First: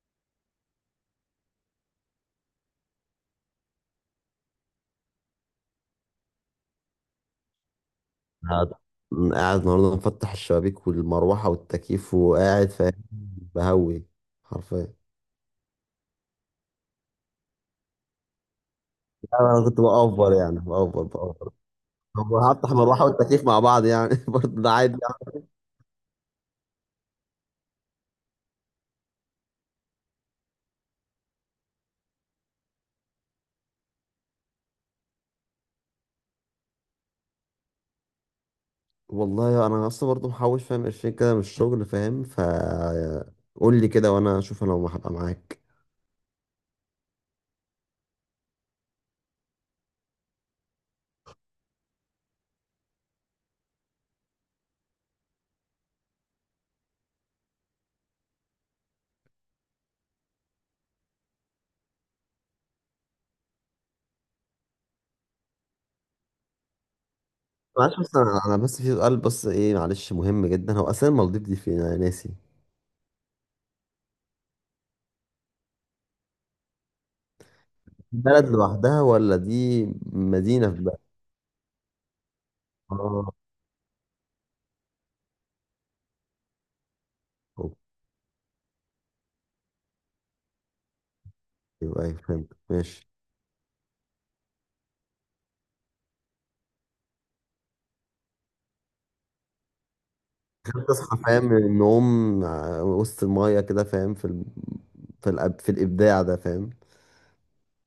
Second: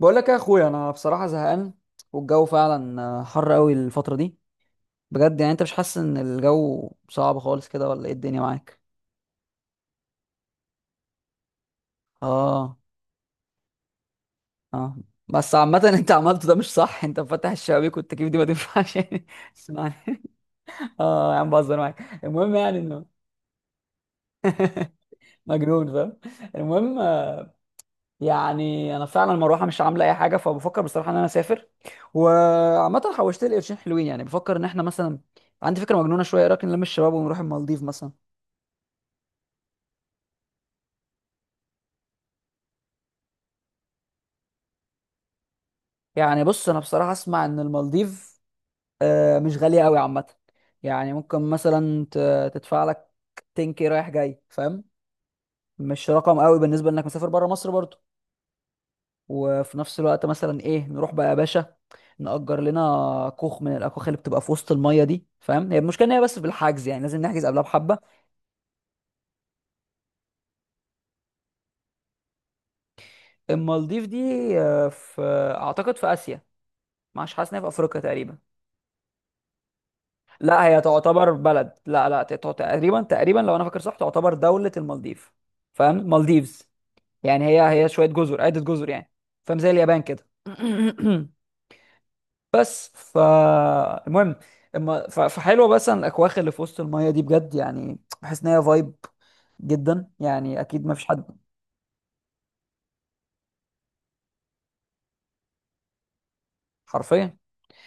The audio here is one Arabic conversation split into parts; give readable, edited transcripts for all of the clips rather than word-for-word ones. بقول لك يا اخويا انا بصراحه زهقان، والجو فعلا حر قوي الفتره دي. بجد، يعني انت مش حاسس ان الجو صعب خالص كده، ولا ايه الدنيا قاعد معاك؟ قاعد النهارده مفتح الشبابيك والمروحه والتكييف وقاعد اه. فاهم. بهوي. حرفيا. اه، بس عامه انت عملته ده مش صح، انت مفتح الشبابيك والتكييف دي ما تنفعش يعني. لا، انا كنت اسمعني. بأفور يعني بأفور اه يا عم، بأفور بهزر معاك. طب المهم هفتح يعني المروحه انه والتكييف مع بعض يعني برضه ده عادي يعني. مجنون، فاهم؟ المهم يعني انا فعلا المروحه مش عامله اي حاجه، فبفكر بصراحه ان انا اسافر. وعامه حوشت لي قرشين حلوين، يعني بفكر ان احنا مثلا، عندي فكره مجنونه شويه، إيه رايك نلم الشباب ونروح المالديف مثلا؟ والله انا اصلا برضه محوش فاهم 20 كده من الشغل فاهم. قول لي كده وانا اشوف انا هبقى معاك. يعني بص، انا بصراحه اسمع ان المالديف مش غاليه قوي عامه. يعني ممكن مثلا تدفع لك 10K رايح جاي فاهم، مش رقم قوي بالنسبه انك مسافر بره مصر برضه. وفي نفس الوقت مثلا ايه، نروح بقى يا باشا، نأجر لنا كوخ من الاكواخ اللي بتبقى في وسط الميه دي، فاهم؟ هي المشكله ان هي بس بالحجز، يعني لازم نحجز قبلها بحبه. معلش بس انا بس في سؤال بس ايه معلش مهم جدا. هو اساسا المالديف دي فين؟ انا ناسي. المالديف دي في اعتقد في اسيا. مش حاسس ان هي في افريقيا تقريبا؟ بلد لوحدها ولا دي لا مدينه هي في بلد؟ تعتبر بلد، لا لا تقريبا اه. تقريبا لو انا فاكر صح تعتبر دولة المالديف. فاهم مالديفز؟ يعني هي اوكي. هي شوية جزر، عدة جزر يعني. فاهم، زي اليابان كده. ايوه فهمت. بس ماشي. فالمهم، اما فحلوة، بس أن الاكواخ اللي في وسط المية دي بجد يعني بحس ان هي فايب جدا، يعني اكيد ما فيش تصحى حد. فاهم من النوم، وسط المية كده فاهم في الإبداع ده فاهم. حرفيا.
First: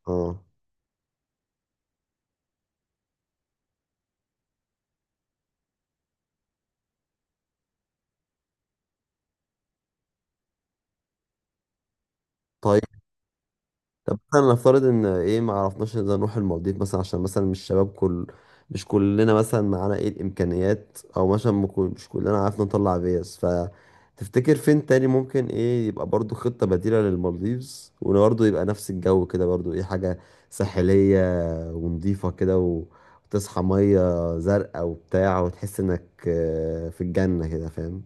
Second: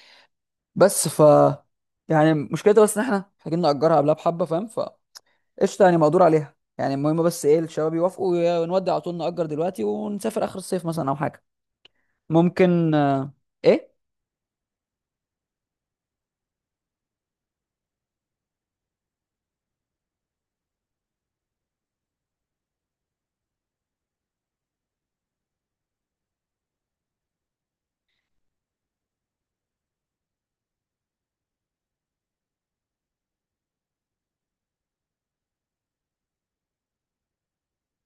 اه. بس ف يعني مشكلتها بس ان احنا محتاجين نأجرها قبلها بحبة، فاهم. قشطه، يعني مقدور عليها يعني. المهم بس ايه الشباب يوافقوا، ونودي على طول نأجر دلوقتي ونسافر اخر الصيف مثلا او حاجه. طيب. ممكن ايه. مثلا نفترض إن إيه ما عرفناش إذا نروح المالديف مثلا عشان مثلا مش شباب مش كلنا مثلا معانا إيه الإمكانيات، أو مثلا ما كل- مش كلنا عارف نطلع فيز. فتفتكر فين تاني ممكن إيه يبقى برضو خطة بديلة للمالديفز وبرضه يبقى نفس الجو كده، برضو إيه حاجة ساحلية ونضيفة كده وتصحى مية زرقاء وبتاع وتحس انك في الجنة كده فاهم.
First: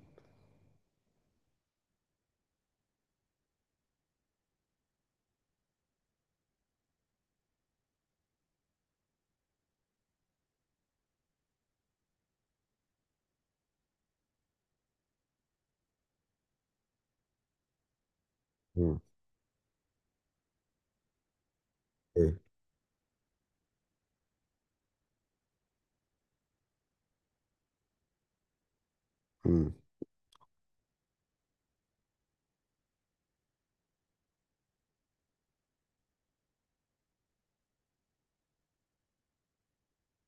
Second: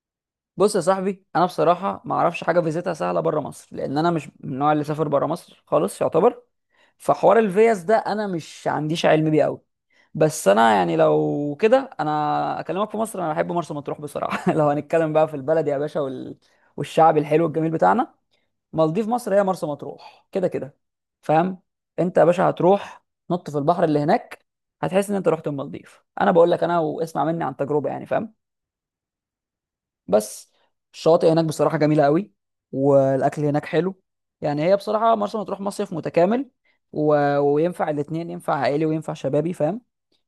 بص يا صاحبي، انا بصراحه ما اعرفش حاجه فيزيتها سهله بره مصر، لان انا مش من النوع اللي سافر بره مصر خالص يعتبر. فحوار الفيز ده انا مش عنديش علم بيه قوي. بس انا يعني لو كده انا اكلمك في مصر، انا بحب مرسى مطروح بصراحه. لو هنتكلم بقى في البلد يا باشا والشعب الحلو الجميل بتاعنا، مم. مالديف مصر هي مرسى مطروح كده كده. فاهم؟ انت يا ايه. باشا هتروح نط في البحر اللي هناك، هتحس ان انت رحت المالديف. انا بقول لك انا، واسمع مني عن تجربه يعني، فاهم. مم. بس الشواطئ هناك بصراحه جميله قوي، والاكل هناك حلو. يعني هي بصراحه مرسى مطروح مصيف متكامل، وينفع الاتنين، ينفع عائلي وينفع شبابي، فاهم.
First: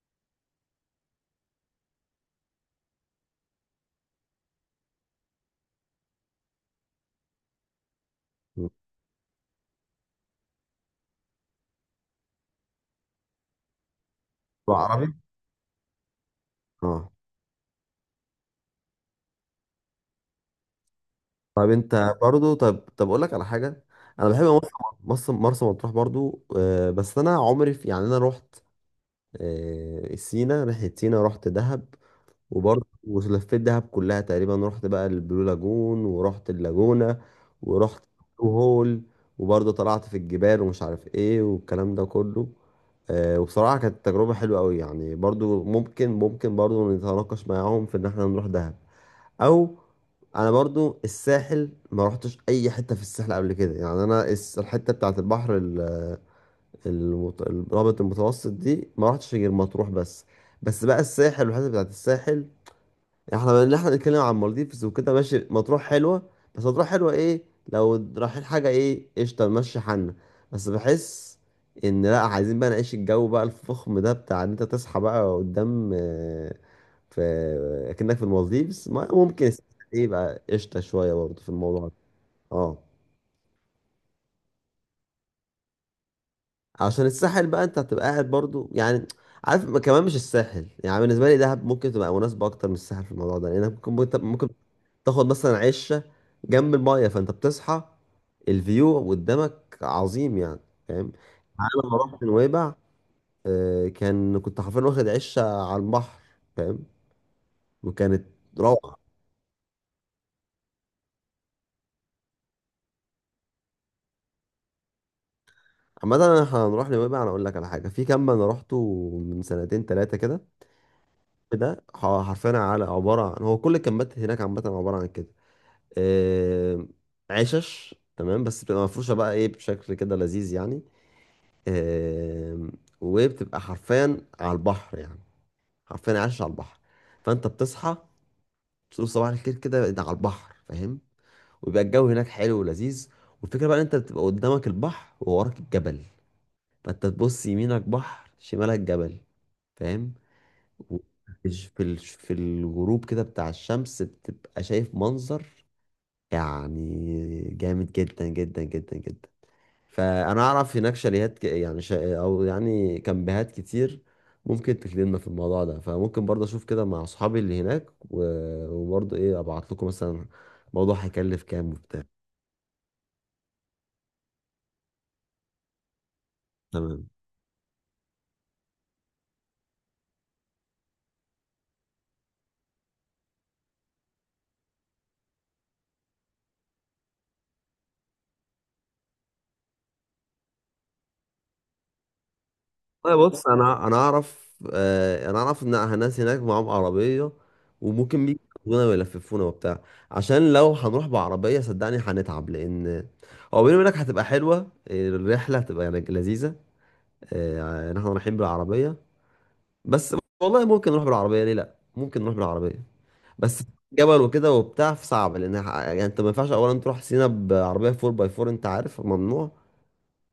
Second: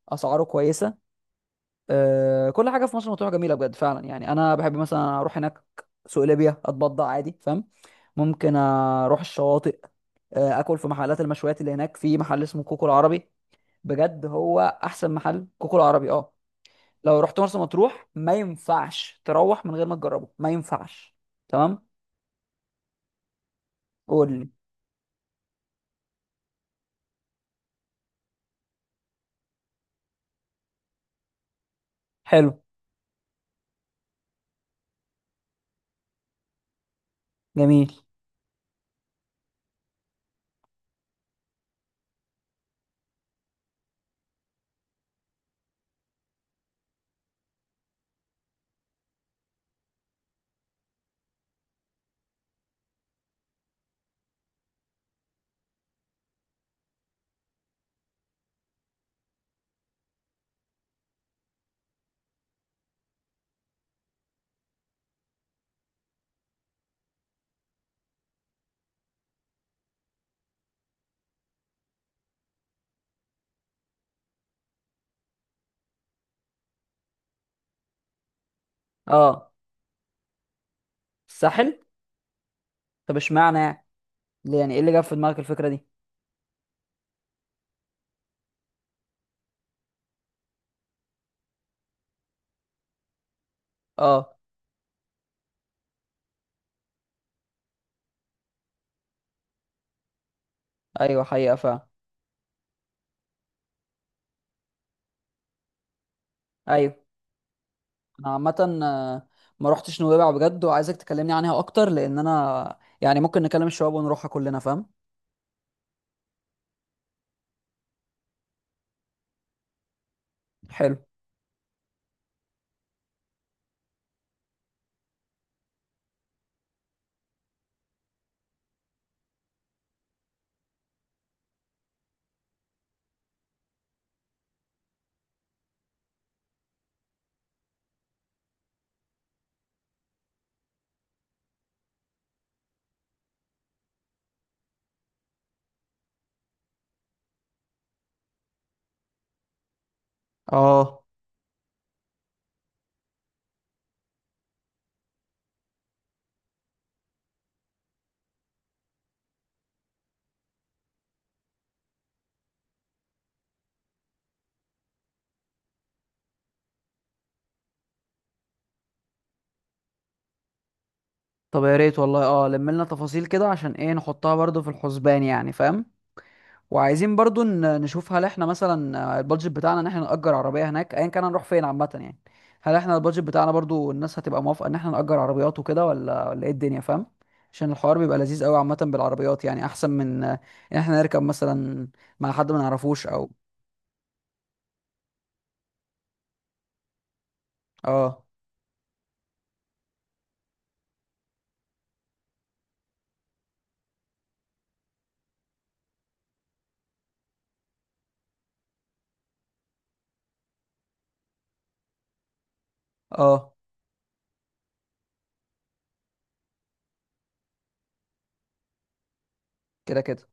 اسعاره كويسه. كل حاجه في مرسى مطروح جميله بجد فعلا، يعني انا بحب مثلا اروح هناك، سوق ليبيا اتبضع عادي، فاهم. ممكن مم. اروح الشواطئ، اكل في محلات المشويات اللي هناك، في محل اسمه كوكو العربي، بجد هو احسن عربي. محل، كوكو العربي اه. اه. لو رحت مرسى مطروح ما ينفعش تروح من غير ما تجربه، ما ينفعش. طب تمام. انت برضو طب اقول لك على حاجة. انا قول بحب لي. مرسى مطروح برضو، بس انا عمري في يعني انا رحت، سينا ناحية سينا رحت دهب. حلو. وبرضه ولفيت دهب كلها تقريبا، رحت بقى البلو لاجون ورحت اللاجونة جميل. ورحت البلو هول، وبرضه طلعت في الجبال ومش عارف ايه والكلام ده كله. وبصراحة كانت تجربة حلوة قوي يعني، برضه ممكن برضه نتناقش معاهم في ان احنا نروح دهب. او انا برضو الساحل ما رحتش اي حته في الساحل قبل كده، يعني انا الحته بتاعت البحر الرابط المتوسط دي ما رحتش غير مطروح بس. بس بقى الساحل والحته بتاعت الساحل، احنا بنتكلم عن مالديفز وكده، ماشي مطروح حلوه، بس مطروح حلوه ايه؟ لو رايحين حاجه ايه، قشطه نمشي حالنا. بس بحس ان لا عايزين بقى نعيش الجو بقى الفخم ده، بتاع ان انت تصحى بقى قدام، في اكنك في المالديفز، اه. ممكن. ايه بقى قشطه شويه برضه في الساحل. الموضوع ده. اه. طب اشمعنى يعني، ليه يعني، ايه اللي جاب في دماغك الفكره دي؟ عشان الساحل بقى انت هتبقى قاعد برضو، يعني عارف، كمان مش الساحل يعني بالنسبه لي، دهب ممكن تبقى مناسبه اكتر من الساحل في الموضوع ده، لانك ممكن ممكن اه. ممكن تاخد مثلا عشه جنب المايه، فانت بتصحى الفيو قدامك عظيم يعني فاهم. ايوه حقيقه فعلا. في نويبع كنت حرفيا واخد عشه على البحر فاهم، ايوه. وكانت انا عامه روعه. آه، ما رحتش نويبع بجد، وعايزك تكلمني عنها اكتر، لان انا يعني ممكن نكلم الشباب ونروحها كلنا، فاهم. عامة انا هنروح نويبع، انا اقول لك على حاجه. في كامب انا روحته من سنتين ثلاثه كده، حلو. ده حرفيا على عباره عن، هو كل الكامبات هناك عامه عباره عن كده، آه، عشش تمام، بس بتبقى مفروشة بقى ايه بشكل كده لذيذ يعني. آه، وبتبقى حرفيا على البحر يعني، حرفيا عايش على البحر. فانت بتصحى تقول صباح الخير كده ده على البحر فاهم. ويبقى الجو هناك حلو ولذيذ. والفكرة بقى ان انت بتبقى قدامك البحر ووراك الجبل، فانت تبص يمينك بحر شمالك جبل فاهم. و- اه. في في الغروب كده بتاع الشمس، بتبقى شايف منظر يعني جامد جدا جدا جدا جدا. فانا اعرف هناك شاليهات يعني او يعني كامبهات كتير ممكن تخدمنا في الموضوع ده. فممكن برضه اشوف كده مع اصحابي اللي هناك وبرضه ايه ابعت لكم مثلا الموضوع هيكلف طب كام يا ريت وبتاع. والله، اه لم لنا تفاصيل كده عشان ايه نحطها برضو في الحسبان، يعني فاهم. تمام. وعايزين برضو نشوف هل احنا مثلا البادجت بتاعنا ان احنا نأجر عربية هناك، ايا كان هنروح فين عامة يعني. هل احنا البادجت بتاعنا برضو الناس هتبقى موافقة ان احنا نأجر عربيات وكده، ولا ايه الدنيا، فاهم. عشان الحوار بيبقى لذيذ قوي عامة بالعربيات، يعني احسن من ان احنا نركب مثلا مع حد ما نعرفوش طيب او. بص، انا اعرف ان الناس هناك معاهم عربيه، اه. وممكن بيجونا ويلففونا وبتاع. عشان لو هنروح بعربيه صدقني هنتعب، لان هو بيني وبينك هتبقى حلوه الرحله، هتبقى يعني لذيذه ان احنا رايحين بالعربيه. بس والله ممكن نروح بالعربيه، ليه لا، ممكن نروح بالعربيه. اه. بس جبل وكده وبتاع صعب، لان يعني انت ما ينفعش اولا تروح سينا بعربيه 4 باي 4، انت عارف ممنوع. كده كده.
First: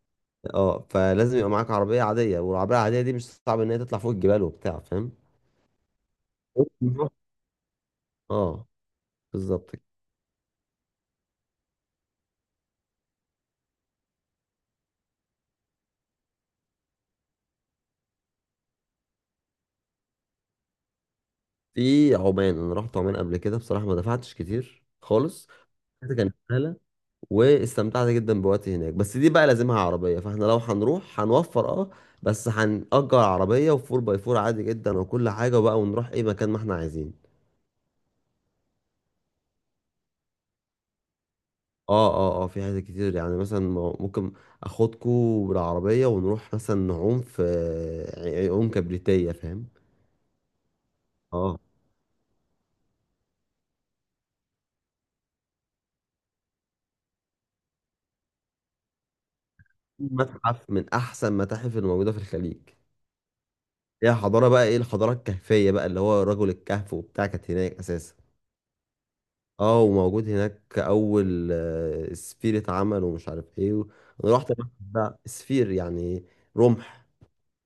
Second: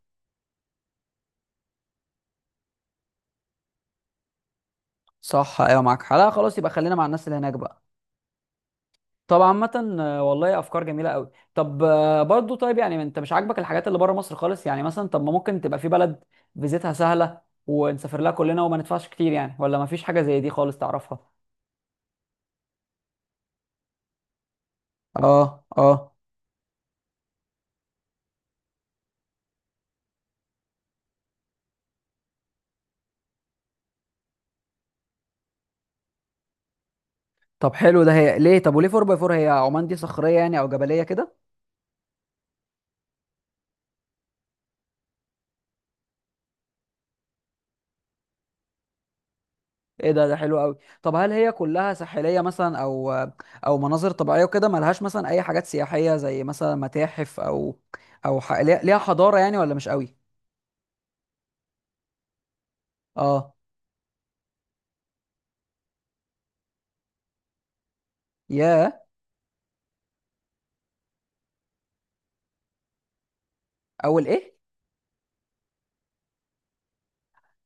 اه. فلازم يبقى معاك عربيه عاديه، والعربيه العاديه دي مش صعب ان هي تطلع فوق الجبال وبتاع فاهم. صح، ايوه معاك حق. لا خلاص، يبقى خلينا مع نروح- الناس اللي هناك بقى. اه. طب بالظبط كده. عامة والله افكار جميلة قوي. طب برضو طيب، يعني انت مش عاجبك الحاجات اللي بره مصر خالص يعني مثلا؟ طب ما ممكن تبقى في بلد فيزيتها سهلة ونسافر لها كلنا وما ندفعش كتير يعني، ولا ما فيش حاجة زي دي خالص تعرفها؟ في عمان، انا رحت عمان قبل كده بصراحه ما دفعتش كتير خالص. اه اه. كان واستمتعت جدا بوقتي هناك، بس دي بقى لازمها عربية، فاحنا لو هنروح هنوفر اه. بس هنأجر عربية وفور باي فور عادي جدا، وكل حاجة بقى ونروح اي مكان ما احنا عايزين. طب حلو ده. هي ليه، طب وليه 4 باي 4، هي عمان دي صخريه يعني او جبليه كده؟ اه اه اه. في حاجات كتير يعني مثلا، ممكن اخدكوا بالعربية ونروح مثلا نعوم في عيون كبريتية فاهم. ايه ده، ده حلو قوي. طب هل هي اه. كلها ساحليه مثلا او او مناظر طبيعيه وكده، ملهاش مثلا اي حاجات سياحيه زي مثلا متاحف، او او ليها حضاره يعني، ولا مش في قوي؟ متحف من احسن متاحف الموجودة في الخليج. اه. هي حضارة بقى ايه، الحضارة الكهفية بقى اللي هو رجل الكهف وبتاع، كانت هناك اساسا. ياه. اه. وموجود هناك اول، سفيرة عمل ومش عارف ايه اول انا رحت ايه؟ المتحف ده. سفير يعني، رمح.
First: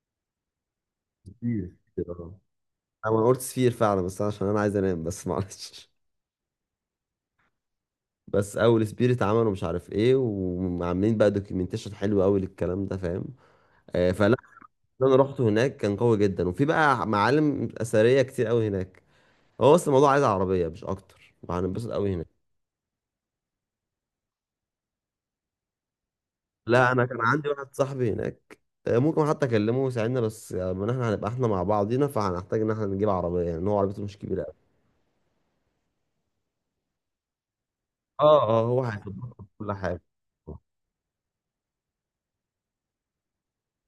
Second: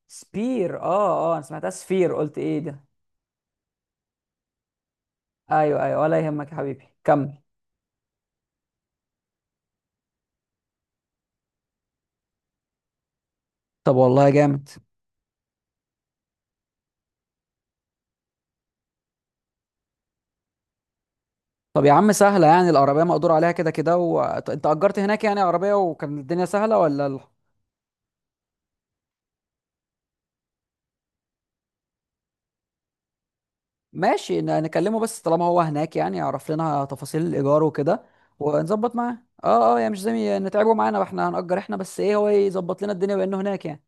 سبير اه اه، انا سمعتها سفير. سفير قلت آه. ايه ده. انا قلت سفير فعلا بس عشان انا عايز انام بس ايوه معلش. ايوه، ولا يهمك يا حبيبي، كمل. بس اول سفير اتعمل ومش عارف ايه، وعاملين بقى دوكيومنتيشن حلو قوي للكلام ده فاهم. طب والله فلا، جامد. اللي انا رحت هناك كان قوي جدا، وفي بقى معالم اثريه كتير قوي هناك. هو بس الموضوع عايز عربيه مش اكتر، طب يا وهننبسط عم قوي هناك. سهلة، يعني العربية مقدور عليها كده كده، انت أجرت هناك يعني عربية وكان الدنيا سهلة لا انا ولا كان عندي واحد صاحبي هناك، ممكن حتى اكلمه يساعدنا. بس من احنا هنبقى احنا مع بعضينا، فهنحتاج ان احنا نجيب عربيه، يعني إن هو عربيته مش ماشي، كبيره قوي. نكلمه، بس طالما هو هناك يعني يعرف لنا تفاصيل الإيجار وكده، اه اه. هو ونظبط معاه. هيظبط كل اه اه، يعني مش حاجه. زي نتعبه معانا واحنا هنأجر احنا، بس ايه هو يظبط لنا الدنيا بأنه هناك يعني.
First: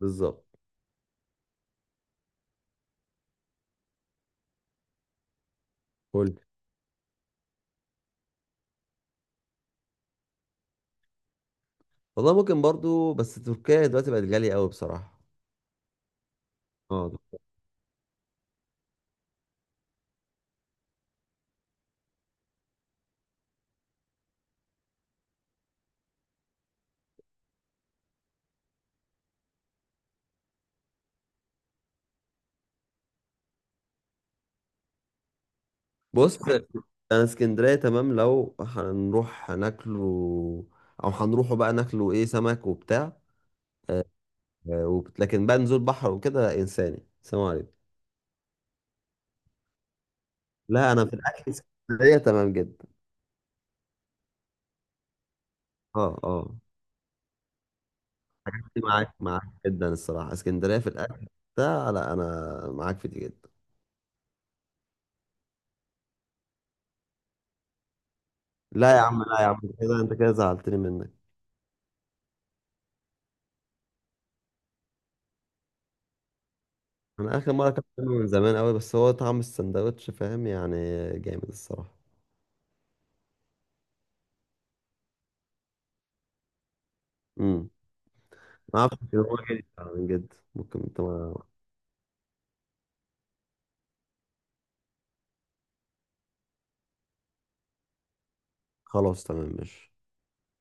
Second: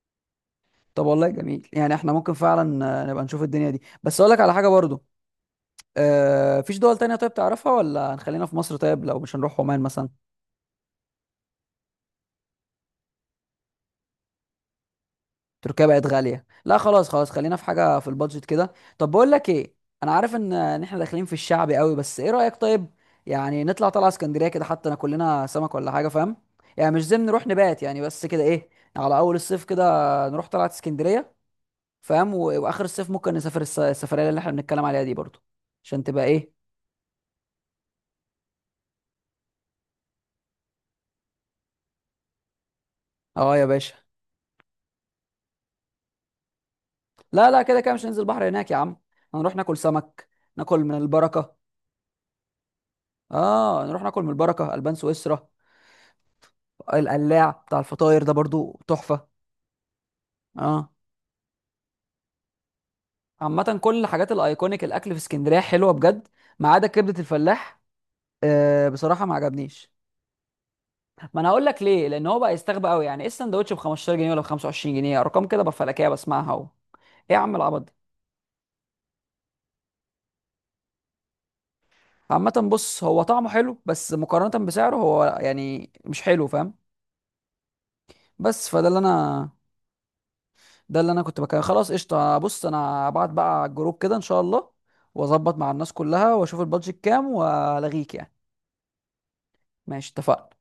بالظبط. طب والله جميل، يعني احنا ممكن فعلا نبقى نشوف الدنيا دي، بس اقول لك على حاجة برضو، قول. فيش دول تانية طيب تعرفها، ولا هنخلينا في مصر؟ طيب لو مش هنروح عمان مثلا؟ والله ممكن برضو، بس تركيا دلوقتي بقت غاليه قوي بصراحه. تركيا بقت غالية، لا خلاص اه. خلاص، خلينا في حاجة في البادجت كده. طب بقول لك ايه، انا عارف ان احنا داخلين في الشعب قوي، بس ايه رأيك طيب يعني نطلع طلعة اسكندرية كده، حتى ناكل لنا سمك ولا حاجة، فاهم. يعني مش زم نروح نبات يعني، بس كده ايه، على اول الصيف كده نروح طلعة اسكندرية، فاهم، واخر الصيف ممكن نسافر السفرية اللي احنا بنتكلم عليها دي برضو، عشان تبقى بص ايه. انا اسكندريه تمام. لو هنروح هناكله، او هنروحوا بقى ناكله ايه سمك وبتاع، اه يا باشا. لكن بقى نزول بحر وكده انساني، سلام لا لا، عليكم. كده كده مش هننزل بحر هناك يا عم، هنروح ناكل سمك، ناكل لا من انا في الاكل البركه. اسكندريه تمام جدا. اه، نروح ناكل من البركه، البان سويسرا، اه اه. القلاع بتاع الفطاير ده برضو معاك تحفه. معاك جدا الصراحه، اسكندريه في اه. الاكل ده. لا انا معاك في دي جدا. عامه كل الحاجات الايكونيك، الاكل في اسكندريه حلوه بجد، ما عدا كبده الفلاح، آه لا يا عم بصراحه ما لا يا عم، انت عجبنيش. كده انت كده زعلتني منك. ما انا هقول لك ليه، لان هو بقى يستغبى قوي، يعني ايه السندوتش ب 15 جنيه ولا ب 25 جنيه؟ ارقام كده بفلكيه بسمعها، ايه يا انا اخر عم مره العبط اكلت ده. منه من زمان قوي، بس هو طعم السندوتش فاهم يعني جامد الصراحه. عامة بص، هو طعمه حلو بس مقارنة بسعره هو يعني مش حلو، فاهم. امم بس ما فده اعرفش اللي كده، هو انا جامد فعلاً جدا، ممكن ده انت اللي انا ما... كنت بكلم. خلاص قشطه، بص انا هبعت بقى على الجروب كده ان شاء الله، واظبط مع الناس كلها واشوف البادجت كام والغيك يعني. خلاص تمام ماشي. ماشي، اتفقنا.